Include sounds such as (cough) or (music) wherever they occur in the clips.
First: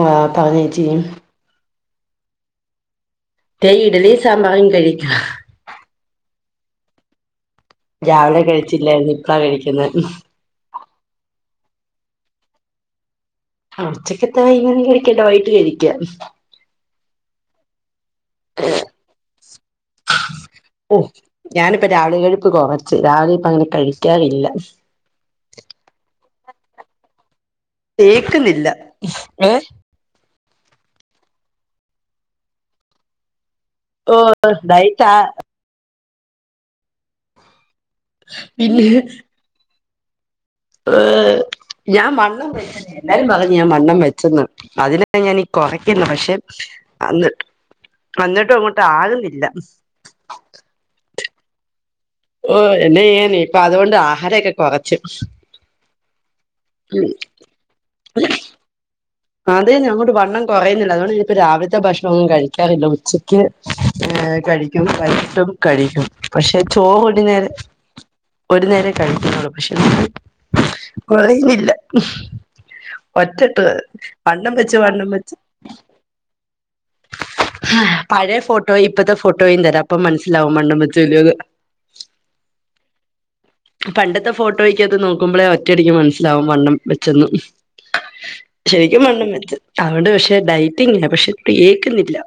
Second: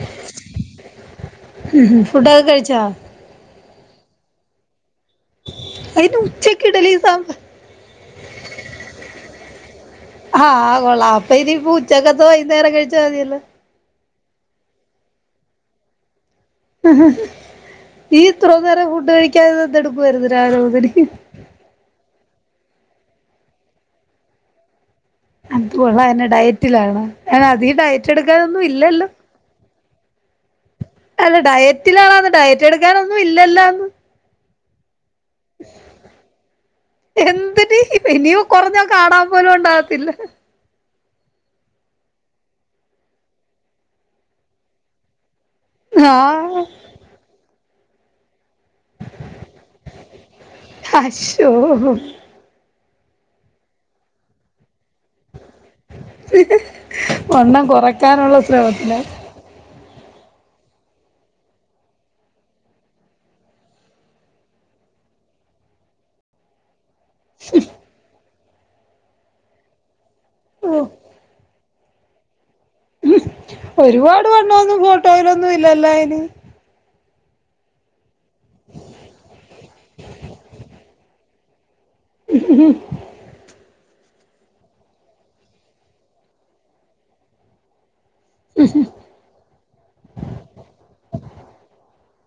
ആഹ് താനേച്ചി ഉം ഹും ഫുഡ്ഡൊക്കെ കഴിച്ചാ? ഇഡലീം സാമ്പാറും കഴിക്കാം. അയിനുച്ചക്ക് ഇഡലിം സാമ്പാ രാവിലെ കഴിച്ചില്ലായിര്ന്ന് ഇപ്പളാ കഴിക്കുന്നേ. ആഹ് ആഹ് കൊള്ളാം അപ്പൊ ഇനീപ്പുച്ചക്കത്തെ വൈന്നേരം കഴിച്ചാ മതിയല്ലോ. ഉച്ചക്കത്തെ വൈന്നേരം കഴിക്കണ്ട വൈട്ട് കഴിക്കാ ഇയ് ഇത്രും നേരം ഫുഡ് കഴിക്കാതെന്തെടുക്കുവാരുന്ന് രാവിലെ മുതല് ഓ ഞാനിപ്പ രാവെ കഴുപ്പ് കൊറച്ച് രാവിലെപ്പങ്ങനെ കഴിക്കാറില്ല. (unintelligible) ഡയറ്റിലാണോ അധിക ഡയറ്റ് തേക്കുന്നില്ല എടുക്കാനൊന്നും ഇല്ലല്ലോ. ഏ അല്ല ഡയറ്റിലാണോന്ന് ഡയറ്റെടുക്കാനൊന്നും ഇല്ലല്ലോന്ന്. ഓ ഡയടറ്റാ എന്തെടി ഇനിയും കൊറഞ്ഞാ പിന്നെ കാണാൻ പോലും ഒണ്ടാകത്തില്ല. ഞാൻ വണ്ണം വച്ചെന്നേ എല്ലാരും പറഞ്ഞ് ഞാൻ വണ്ണം വെച്ചന്ന്, അതിന ഞാനീ കൊറയ്ക്കുന്നു ആ പക്ഷെ അന്നിട്ട് അന്നട്ടും അങ്ങോട്ട് ആകുന്നില്ല. ആശോ ഓ എന്നെയ്യാനേ ഇപ്പതുകൊണ്ട് ആഹാരെക്കെ കൊറച്ച്. വണ്ണം കൊറക്കാനുള്ള ശ്രമത്തിലാ- അതെന്നേ അങ്ങോട്ട് വണ്ണം കൊറയുന്നില്ല അതോണ്ട് ഇനിപ്പോ രാവിലെത്തെ ഭക്ഷണൊന്നും കഴിക്കാറില്ല ഉച്ചയ്ക്ക് ഏഹ് കഴിക്കും വെെകീട്ടും കഴിക്കും. പക്ഷെ ചോറൊരു നേരം ഒരു നേരം കഴിക്കുന്നുള്ളു പക്ഷേ ഓ കൊറയുന്നില്ല ഒറ്റട്ട് ഒരുപാട് വണ്ണം വെച്ച് വണ്ണവൊന്നും വണ്ണം വെച്ച് ഫോട്ടോയിലൊന്നും ഇല്ലല്ലോ അയിന്. ആഹ് പഴയ ഫോട്ടോയും ഇപ്പത്തെ ഫോട്ടോയും തരാം അപ്പൊ മനസ്സിലാവും വണ്ണം വച്ചോ ഇല്ല്യോന്ന്. (inaudible) പണ്ടത്തെ ഫോട്ടോയിക്കാത്ത് നോക്കുമ്പോളേ ഒറ്റടിയ്ക്ക് മനസ്സിലാവും വണ്ണം വെച്ചെന്ന്. ശരിക്കും വണ്ണം വച്ച് അതുകൊണ്ട് പക്ഷെ ഡൈറ്റിങ് പക്ഷെ ഏക്കുന്നില്ല.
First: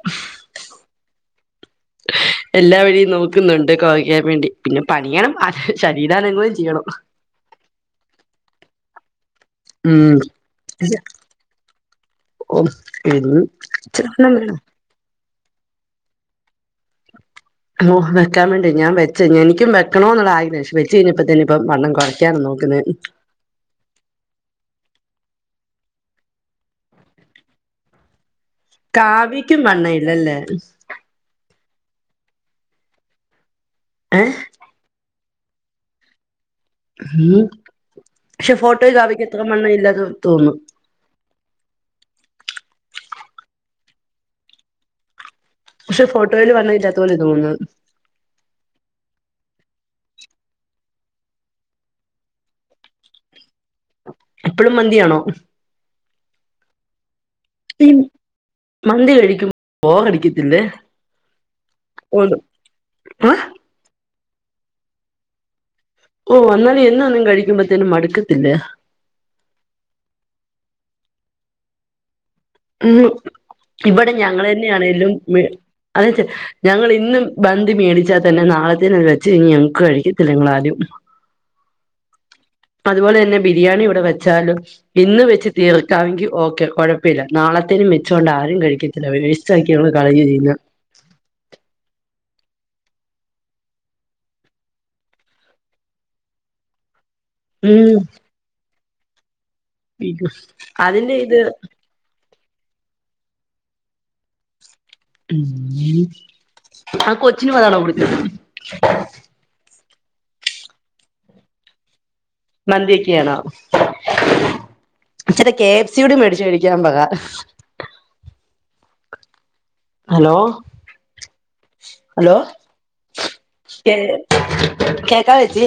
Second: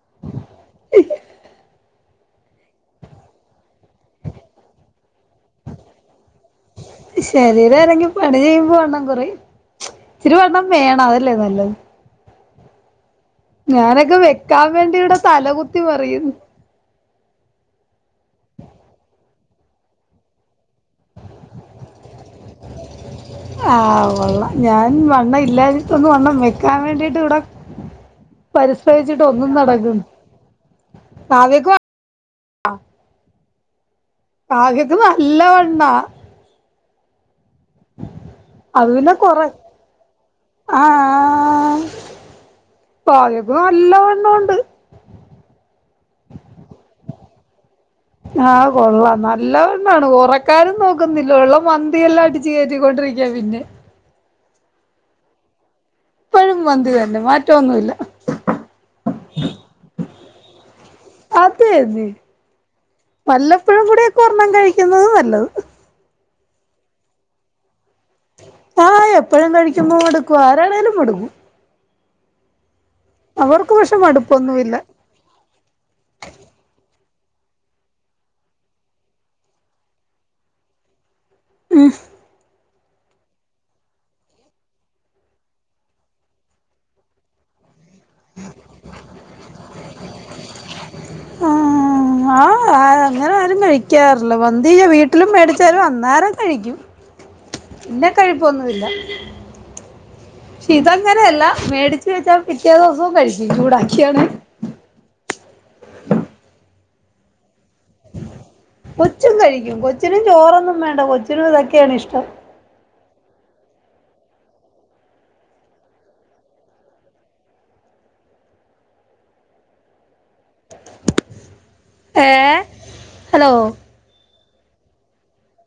(inaudible) എല്ലാ വഴിയും നോക്കുന്നുണ്ട് കൊറയ്ക്കാൻ വേണ്ടി, പിന്നെ പണിയണം അത് ശരീരാനങ്ങുകേം ചെയ്യണം. ശരീരനങ്ങി പണി ചെയ്യുമ്പോ വണ്ണം കൊറയും ഉം നല്ലത് (unintelligible) ഞാനൊക്കെ വണ്ണം വേണം വെക്കാൻ വേണ്ടി ഇവിടെ തലകുത്തി മറിയുന്നു ഓ വെക്കാൻ വേണ്ടി ഞാൻ വെച്ച എനിക്കും വെക്കണോന്നുള്ള ആഗ്രഹമാ പക്ഷെ വെച്ച് കഴിഞ്ഞപ്പോ തന്നെപ്പവണ്ണം കൊറക്കാനാ നോക്കുന്നേ. ആഹ് കൊള്ളാം ഞാൻ വണ്ണം ഇല്ലാഞ്ഞിട്ടൊന്ന് വണ്ണം വെക്കാൻ വേണ്ടീട്ട് ഇവടെ പരിശ്രിച്ചിട്ടൊന്നും കാവ്യക്കും വണ്ണം നടക്കും ഇല്ലല്ലേ ഭാവിക്ക് ഏഹ് കാവ്യയ്ക്ക് നല്ലവണ്ണാ. ഉം പക്ഷെ അത് ഫോട്ടോയീ പിന്നെ കാവ്യയ്ക്ക് കൊറ അത്ര വണ്ണ ഇല്ലാ തോന്നും. ആഹ് ആഹ് (unintelligible) നല്ലവണ്ണോണ്ട്. പക്ഷെ ഫോട്ടോയില് വണ്ണവില്ലാത്ത പോലെ തോന്നുന്ന് ആഹ് കൊള്ളാം നല്ലവണ്ണാണ് കൊറക്കാനും നോക്കുന്നില്ല ഒള്ള മന്തിയെല്ലാം അടി ച്ച് കേറ്റിക്കൊണ്ടിരിക്ക്യാ പിന്നെ എപ്പളും മന്തിയാണോ? ഇപ്പഴും മന്തി തന്നേ മാ മന്തി കഴിക്കും ബോറടിക്കത്തില്ലേ? അതെ അതെ ഓ ഏഹ് വല്ലപ്പഴും കൂടിയൊക്കെ ഒർണ്ണം കഴിക്കുന്നത് നല്ലത്. ഓ വന്നാല് എന്നൊന്നും കഴിക്കുമ്പത്തേനും മടുക്കത്തില്ല. എപ്പഴും കഴിമ്പോ മടുക്കും ആരാണേലും മടുക്കും. ഉം അവർക്ക് പക്ഷെ മടുപ്പൊന്നുമില്ല ഇവിടെഞങ്ങളെന്നെയാണെലും മി അതച്ച് ഞങ്ങൾ ഇന്നും മന്തി മേടിച്ചാൽ തന്നെ നാളത്തേന് വെച്ച് ഇ ഞങ്ങക്ക് കഴിക്കത്തില്ല ഞങ്ങളാരും ഉം അതുപോലെന്നെ ബിരിയാണിഇവിടെവെച്ചാലും ഇന്ന് വെച്ച്തീർക്കാമെങ്കിഓക്കെ കൊഴപ്പില്ല നാളത്തേനുംവെ വെച്ചൊണ്ടാരുംകഴിക്കത്തില്ല വേസ്റ്റ്ക്കി ഞങ്ങൾ കളയുക ചെയ്യുന്നേ ആഹ് ആഹാ അങ്ങനാരുംകഴിക്കാറില്ല വന്തിയും വീട്ടിലുംമേടിച്ചാലും അന്നേരംകഴിക്കും ഉം പിന്നെകഴിപ്പൊന്നുംല്ല (inaudible) അതിന്റെ ഇത് ശീതങ്ങനെയല്ല മേടിച്ച് വെച്ചപിറ്റേദിവസവുംകഴിക്കും ചൂടാക്കിയാണ് ഉം ആകൊച്ചിന് വതണൊകൊട് കൊച്ചുംകഴിക്കും കൊച്ചിനുംചോറൊന്നുംവേണ്ട കൊച്ചിനുംഇതൊക്കെയാണ്ഇഷ്ടം മന്തിക്കെയാണോ ച്ചരെ കെ എഫ് സിയുടിംമേടിച്ചുകഴിക്കാൻപറ ഹലോ ഹലോ കേ കേക്കാവേച്ചി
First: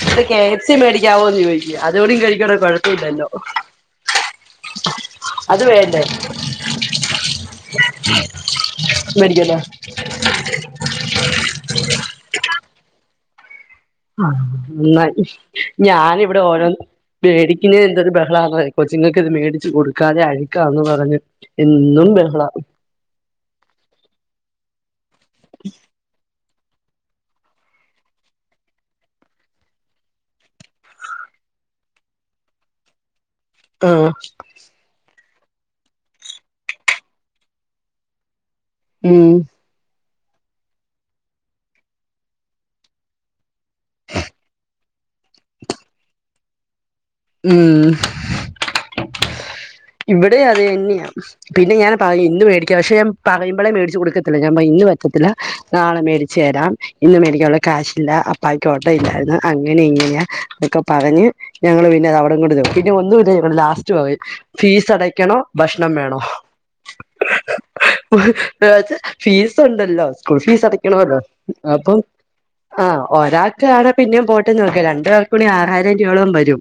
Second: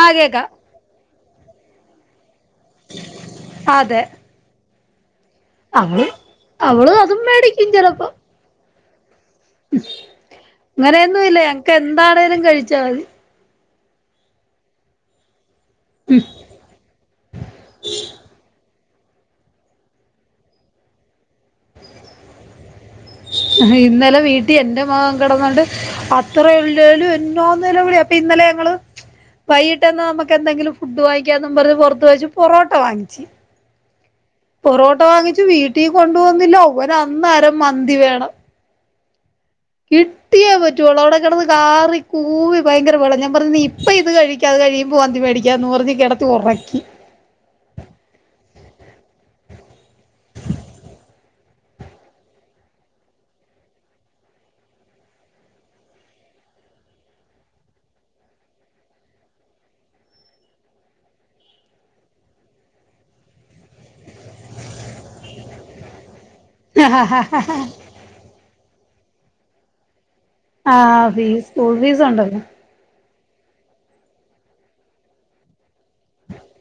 ആഹ് ഒരു കെ കേക്കാം എഫ് സി മേടിക്കാവോന്ന്ചോയിച്ച് അതൂടിം കഴിക്കാണെ കൊഴ (inaudible) അതെ അവള് അവള് അതുംമേടിക്കും ചെലപ്പോ. (inaudible) ഇങ്ങനെയെന്നുല്ല ഞങ്ങക്കെന്താണേലും കഴിച്ചാമതി. ആഹ് (unintelligible) ഞാനിവിടെ ഓരോന്ന് പേടിക്കിലേന്തൊരു ബഹളാന്നഹ് കൊച്ചിങ്ങക്ക്ത് മേടിച്ച് കൊടുക്കാതെ അഴിക്കാവുന്ന് പറഞ്ഞ് എന്നും ബഹളാ ഇന്നലെ വീട്ടീ എന്റെ മകൻ കടന്നാണ്ട് അ (unintelligible) എന്നോ നിലവിളി അപ്പ ഇന്നലെ ഞങ്ങള് വൈകിട്ട്ന്ന് നമ്മക്കന്തെങ്കിലും ഫുഡ് വാങ്ങിക്കാന്നും പറഞ്ഞ് പൊറത്ത് വയിച്ച് പൊറോട്ട വാങ്ങിച് ആഹ് പൊറോട്ട വാങ്ങിച്ചു വീട്ടീകൊണ്ട് വന്നില്ല ഓനന്നേരം മന്തിവേണം. ഉം കിട്ടിയെ പറ്റൊള്ളു അവിടെകടന്ന് കാറി കൂവി ഭയങ്കരവളം ഞാൻ പറഞ്ഞ് ഇപ്പ ഇത് കഴി അത്കഴിയ്മ്പോ വന്തിമെടീക്കാന്ന് പറഞ്ഞ് കെടത്തിഒറക്കി ഉംഹ് ഇവിടെ അതന്ന്യയാ പിന്നെ ഞാൻ പാറഞ്ഞു ഇന്ന് വേടിക്ക പക്ഷെ പറയുമ്പളെ മേടിച്ച് കൊടുക്കത്തില്ല ഞാൻ ഇന്ന്പറ്റത്തില്ല നാളെ മേടിച്ചേരാം ഇന്ന് മേടിക്കാൻഉള്ള കാശില്ല അപ്പായ്ക്ക് ഓട്ടം ഇല്ലായിരുന്നു അങ്ങനെ ഇങ്ങനെയാ അതൊക്കെ പറഞ്ഞ് ഞങ്ങള് പിന്നെ അവിടം കൊണ്ട് നിർ പിന്നെ ഒന്നുമില്ല ഞങ്ങള് ലാസ്റ്റ് പറിം ഫീസ് അടയ്ക്കണോ ഭഷ്ണം വേണോ? ഹ്ഹാ ഹഹഹഹ ഫീസ് ഉണ്ടല്ലോ സ്കൂൾഫീസ് ആ അടക്കണൊല്ലോ ഫീസ് സ്കൂൾ അപ്പൊ ഫീസ് ഉണ്ടല്ലോ ആഹ് ഒരാക്കാണ പിന്നേം പോട്ടെന്ന് വെക്കാ രണ്ട് പെ കൂടി ആറായിരം രൂപയോളം വരും.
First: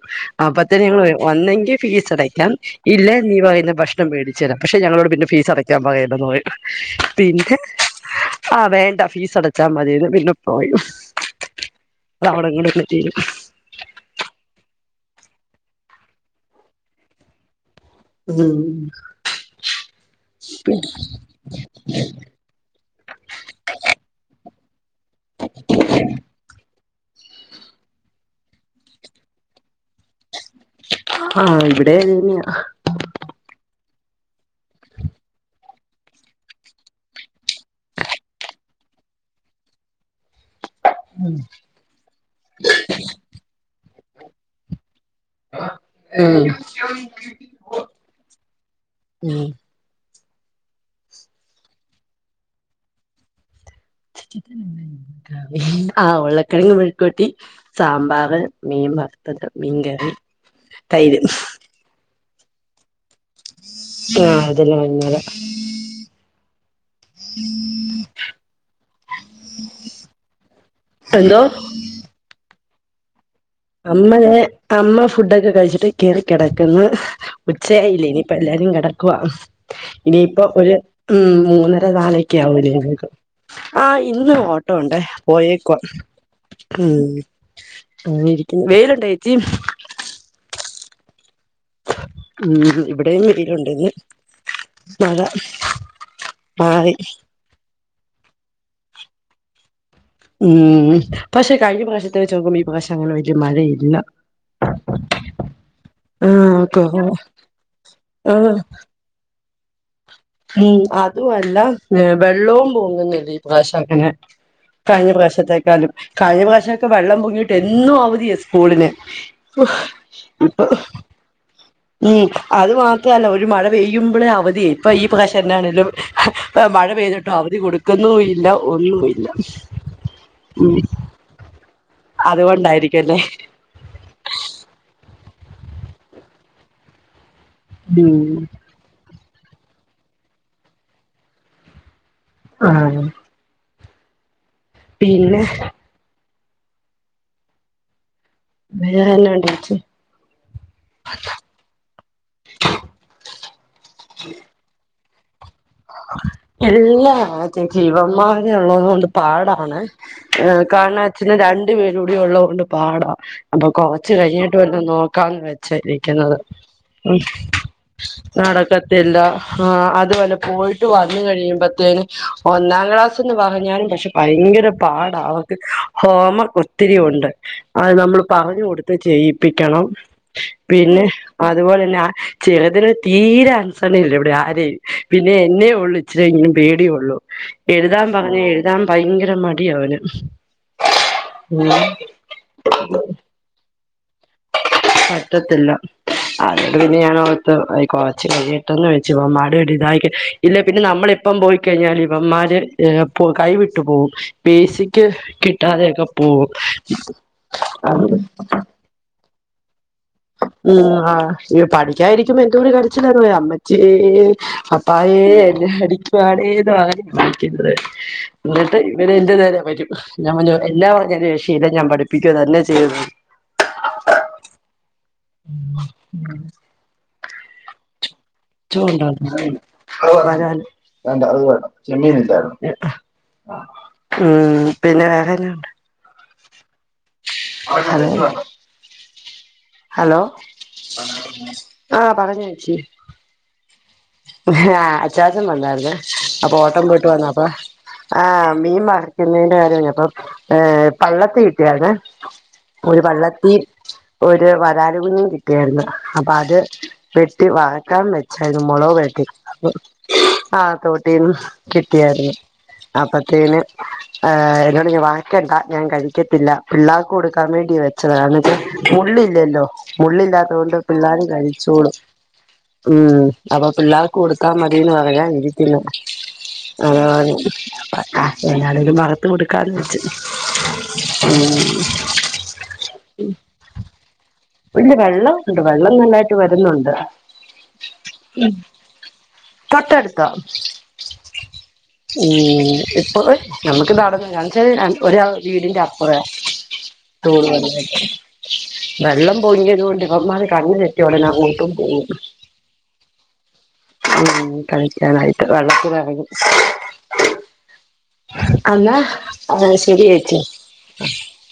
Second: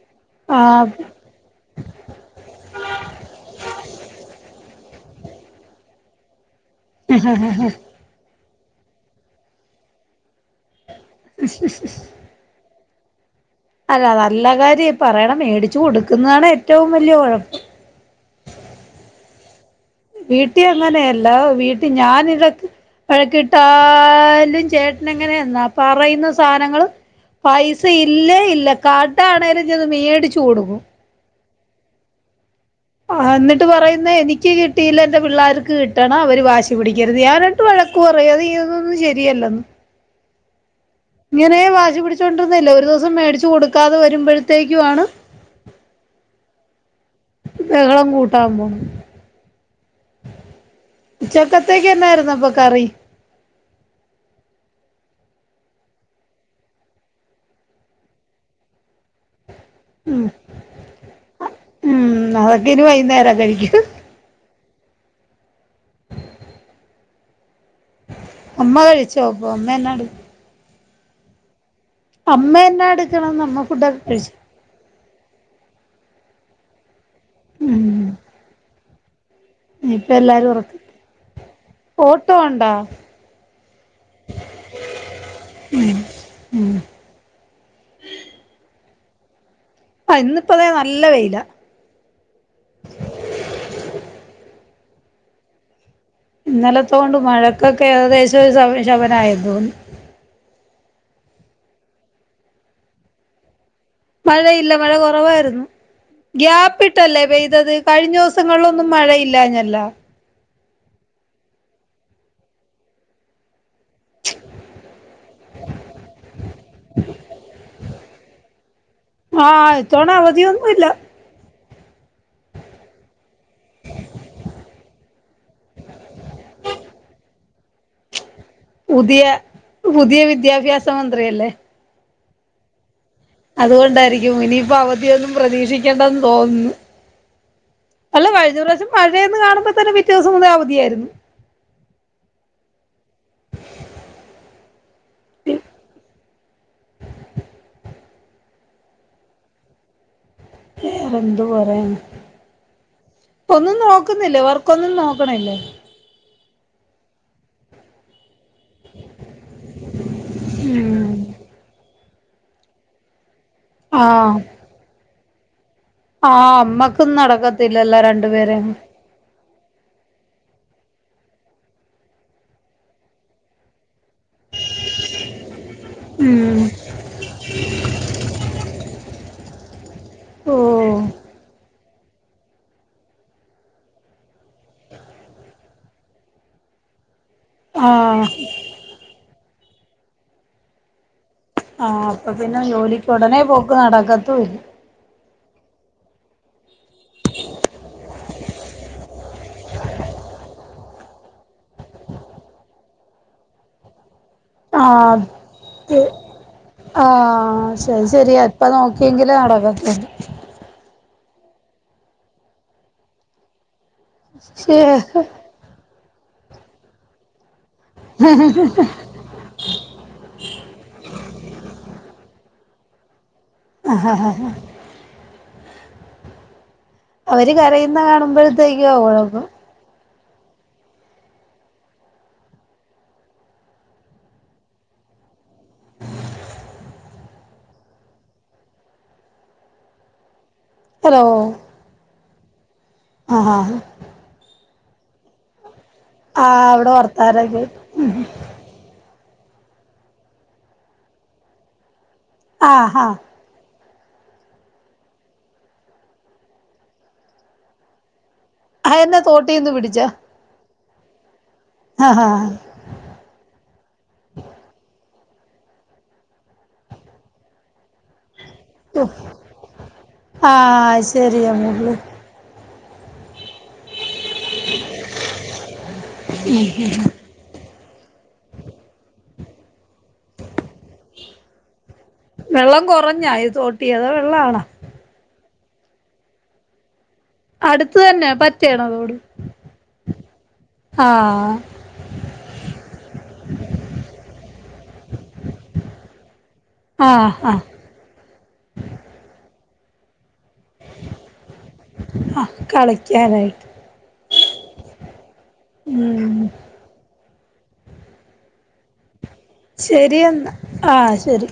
ആ അപ്പൊ തന്നെ ഞങ്ങള് പറിം ഒന്നെങ്കി ഫീസ് അടയ്ക്കാം ഇല്ലേയ് നീപറയ്ന്ന ഭക്ഷണം വേടിച്ചരാ പക്ഷെ ഞങ്ങളോട് പിന്നെ ഫീസ് അടയ്ക്കാൻ പറയര്തന്ന് പറിം. പിന്നെ ആവേണ്ട ഫീസ് അടച്ചാമതിന്ന് പിന്നെ പായും. (unintelligible) അത അവിടം കൊണ്ടന്നെ തീരും അല്ല നല്ല കാര്യ പറയണമേടിച്ച് കൊടുക്കുന്നാണ് ഏറ്റവുംവലിയ കൊഴപ്പം. ഉം വീട്ടിഅങ്ങനെയല്ല വീട്ടി ഞാനിതക്ക് വഴക്കിട്ടാലും ചേട് ണങ്ങനെയെന്ന പറയുന്ന സാനങ്ങള് പൈസ ഇല്ലേഇല്ല കാഡ്ഡാണേലും ചെന്ന് മേടിച്ചു കൊടുക്കും. ആഹ് ഇവിടെ (unintelligible) ആഹ് എന്നിട്ട് പറയുന്ന എനിക്ക് കിട്ടിയില്ല എന്റെ പിള്ളേർക്ക് കിട്ടണം അവര് വാശി പിടിക്കരുത്. ഞാന് വഴക്ക് പറയും അതീതൊന്നും ശരിയല്ലന്ന് ഇങ്ങനെയെ വാശി പിടിച്ചുകൊണ്ടന്നില്ലെ ഒരു ദിവസം മേടിച്ച് കൊടുക്കാതെ വരുമ്പഴത്തേക്കു ആണ് ഉം ബഹളം കൂട്ടാൻ പോ ഉം ഉച്ചക്കത്തേക്ക് എന്നായിരുന്നു അപ്പൊ കറി? ആഹ് ഉള്ളക്കിഴങ്ങ് മെഴക്ക്പെര്ട്ടി, സാമ്പാറ്, മീൻ വർ ഉം (unintelligible) ഉം അതൊക്കെ ഇനി വൈകുന്നേരം കഴിക്കും ആഹ് അതല്ലാ (unintelligible) അമ്മ കഴിച്ചോ അപ്പൊ അമ്മ എന്നാ എടു എന്തോ? അമ്മയന്നാ എടുക്കണ നമ്മക് അമ്മയെ അമ്മ ഫുഡൊക്കെ കഴിച്ചിട്ട് കേയ്‌റി കെടക്ക്ന്ന് ഉച്ചയായില്ല ഉം ഇനിയിപ്പ എല്ലാരും കിടക്കവാ ഇപ്പ ഇനിയിപ്പോ എല്ലാരും ഒരു ഉറക്ക ഉമ് മൂന്നര ഓട്ടോ നാളൊക്കെ ആവും ഉണ്ടോ (unintelligible) ആഹ് ഇന്ന് ഓട്ടോ ഉണ്ടേ പോയേക്കോ ഉമ് അഹ് ഇരിക്ക വെയിലുണ്ട ച്ചി ആ ഇന്നിപ്പ അത നല്ല വെയില ഉമ് ഇവിടെയും വെയിലുണ്ടന്ന് മഴ മാറി ഇന്നലത്തൊണ്ട് മഴക്കൊക്കെ ഏകദേശം ഒരു ശമനായി തോന്നന്ന് ഉമ് പക്ഷെ കഴിഞ്ഞ പ്രാവശത്തെ വച്ച് നോക്കുമ്പോ ഈ പ്രശം അങ്ങനെ വല്ല്യ മഴല്ല മഴയില്ല മഴ കുറവായിരുന്നു ആഹ് കൊറവാ ഗ്യാപ്പിട്ടല്ലേ പെയ്തത് കഴിഞ്ഞ ആഹ് ദിവസങ്ങളിലൊന്നും മഴയില്ലഞ്ഞല്ല ഉമ് അതുവല്ല വെള്ളവും പോങ്ങുന്നില്ല ഈ പ്രാവശ്യം അങ്ങനെ കഴിഞ്ഞ പ്രശത്തേക്കാളും കഴിഞ്ഞ പ്രശക്കെ വെള്ളം പൊങ്ങിയിട്ട് എന്നും അവധി സ്കൂളിന് ആഹ് ഇത്തവണ അവധിയൊന്നുല്ല ഉമ് അത് മാത്രല്ല ഒരു മഴ പെയ്യുമ്പോഴേ അവധിയ ഇപ്പോൾ ഈ പ്രാശം തനാണെങ്കിലും മഴ പെയ്തിട്ടോ അവധി കൊടുക്കുന്നു ഇല്ല പുതിയ ഒന്നുമില്ല പുതിയ ഉം വിദ്യാഭ്യാസ മന്ത്രിയല്ലേ അതുകൊണ്ടായിരിക്കല്ലേ അതുകൊണ്ടായിരിക്കും ഇനിയിപ്പോ അവധിയൊന്നും പ്രതീക്ഷിക്കണ്ട ന്ന് തോന്നുന്നു അല്ല ഉം കഴിഞ്ഞ പ്രാശ്യം മഴന്ന് കാണുമ്പോ തന്നെ പിറ്റേ ദിവസം അവധിയായിരുന്നു ആഹ് പിന്നെ (unintelligible) വേറെന്തു പറയാണ് ഒന്നും നോക്കുന്നില്ലേ വർക്കൊന്നും നോക്കണില്ലേ എല്ലാതി ജീവമ്മ (unintelligible) കൊണ്ട് പാടാണെ ഏഹ് (unintelligible) ഉം ള്ളത് കൊണ്ട് പാടാം അപ്പൊ കൊറച്ച ആഹ് കഴിഞ്ഞിട്ട് വല്ല നോക്കാന്ന് വെച്ച ക്ക്ണ ത് ആഹ് അമ്മക്കും നടക്കത്തില്ലല്ലോ രണ്ടുപേരേം നടക്കത്തില്ല അതുപലെ പോയിട്ട് വന്ന് കഴിയുമ്പത്തേന് ഒന്നാം ക്ലാസ്ന്ന് പറഞ്ഞാലും പക്ഷെ ഭയങ്കര പാടാവും ഉം ഹോമ ഒത്തിരി ഉണ്ട് അത് നമ്മൾ പറഞ്ഞു കൊടുത്ത് ചെയ്യിപ്പിക്കണം ഓ പിന്നെ അതുപോലെ തന്നെ ആ ചിലതിനു തീരെ അനസരണി ല്ല ഇവിടെ ആരെയ പിന്നെ എന്നെ ഉള്ളു ഇച്ചിരി ഇങ്ങനും പേടിയേ ഉള്ളൂ എഴുതാൻ ആഹ് പറഞ്ഞേ എഴുതാൻ ഭയങ്കര മടി അവന് ഉം ആഹ് അപ്പൊ പിന്നെ ജോലിക്ക് ഉടനെ പോക്ക് നടക്കത്തുംല്ല പറ്റത്തില്ല. അതോട് പിന്നെ ഞൻ ഓർതു കൊറച്ച് കഴിയട്ടെന്ന് വെച്ചു ഇവന്മാർ ഒരു ഇതായിട്ടി പിന്നെ. പിന്നെ നമ്മളിപ്പം പോയിക്കഴിഞ്ഞാല് ഇവന്മാര് കൈവിട്ടു പോവും. ബേസിക്ക് ആഹ് ത് കിട്ടാതെയൊക്കെ പോവും അ എങ്കിലെ നടക്കത്തിള്ളൂ ഉമ് ആ പഠിക്കാനിരിക്കുമ്പോ എന്തൊരു കരച്ചിലാണെന്ന് അറിയ്യോ അമ്മ ച്ചിയെ ശേ അപ്പായേ എനെ അടിക്കുവാണേന്ന് ആ വിളിക്കുന്നത്. എന്നിട്ട് ഇവര് എന്റെ നേരേ വരും. ഞാൻ പറഞ്ഞു എല്ലാ ഒരു രഷയില്ല ഞാൻ പഠിപ്പിക്കുക തന്നെ ചെയും. ആഹ് ആഹ് അവര് കരയുന്ന കാണുമ്പോൾ. (unintelligible) വേണ്ട അത് വേണ്ട ചെമ്മീൻ ഇന്താണ്. ഉമ് പിന്നെ വേറെ ന്നാ ഹലോ ഹലോ ആഹ് പറഞ്ഞോ ചേച്ചി. ആഹ് ഹാ ഹ് ആഹ് അച്ചാച്ചൻ വന്നായിര്ന്നെ അപ്പൊ ആഹ് ഓട്ടം അവിടെ പോയിട്ട് വന്ന പ്പോ വർത്താനം കേട്ട് ആഹ് മീം മറക്കുന്നയ്ന്റെ കാര്യ ഞ്ഞഅപ്പൊ ഏഹ് കള്ളത്തിട്ടിയാർനെ. ഒരു ആഹ് പള്ളത്തി ഒരു വരാലുകുഞ്ഞിം കിട്ടിയാര്ന്നു അപ്പം അത് വെട്ടി വയക്കാൻ വെച്ചായിര്ന്നു. മൊളക ആഹ് എന്നെ പെയട്ടി തോട്ടീന്ന് പിടിച്ചോ ആഹ് തോട്ടീന്ന് ആഹാ കിട്ടിയാര്ന്നു. അപ്പത്തെയ്ന് ഏഹ് എന്നോട് ഞ്ഞ് വയക്കണ്ട ഞാൻ കഴിക്കത്തില്ല പിള്ളാർക്ക് കൊടുക്കാൻ വേണ്ടി വെച്ചതാണ് ച്ച മുള്ളില്ലല്ലോ മുള്ളില്ലാതോണ്ട് ആഹ് പിള്ളാരും ശരിയാ മുള്ള് കഴിച്ചോളും ഉം. അപ്പൊ പിള്ളാർക്ക് കൊടുക്കാ മതിന്ന് പറയാൻ ഇരിക്കുന്നു (unintelligible) ആഹ് ഏതാണേലും മറത്ത് കൊട്ക്കാന്ന് വെച്ച് ഉം. വെള്ളം കൊറഞ്ഞാ ഈ തോട്ടിയതോ വെള്ളാണോ? ഇല്ല വെള്ളം ണ്ട് വെള്ളം നല്ലായിട്ട് വര്ന്ന്ണ്ട്. അട്ത്ത തന്നെ പറ്റാണോ തോട് തൊട്ടടുത്താ ആഹ്. ഉം ഇപ്പൊ നമ്മക്ക് നടന്ന ഞാച്ചാല് ആഹ് ഒരാ വീടിന്റെ അപ്പൊറ. ആഹ് തോട് ആഹ് (unintelligible) വെള്ളം പൊങ്ങ്യതോണ്ട് ഇവന്മാർ കണ്ണ് തെറ്റ്യാ ഒടനെ കൂട്ടും പോവും. ആഹ് കളിക്ക്യാനായിട്ട്. ഉം കളിക്കാനായിട്ട് വെള്ളത്തിലെറങ്ങി. ഉം അന്നാ ശെരിയെന്നാ ആഹ് ശെരി.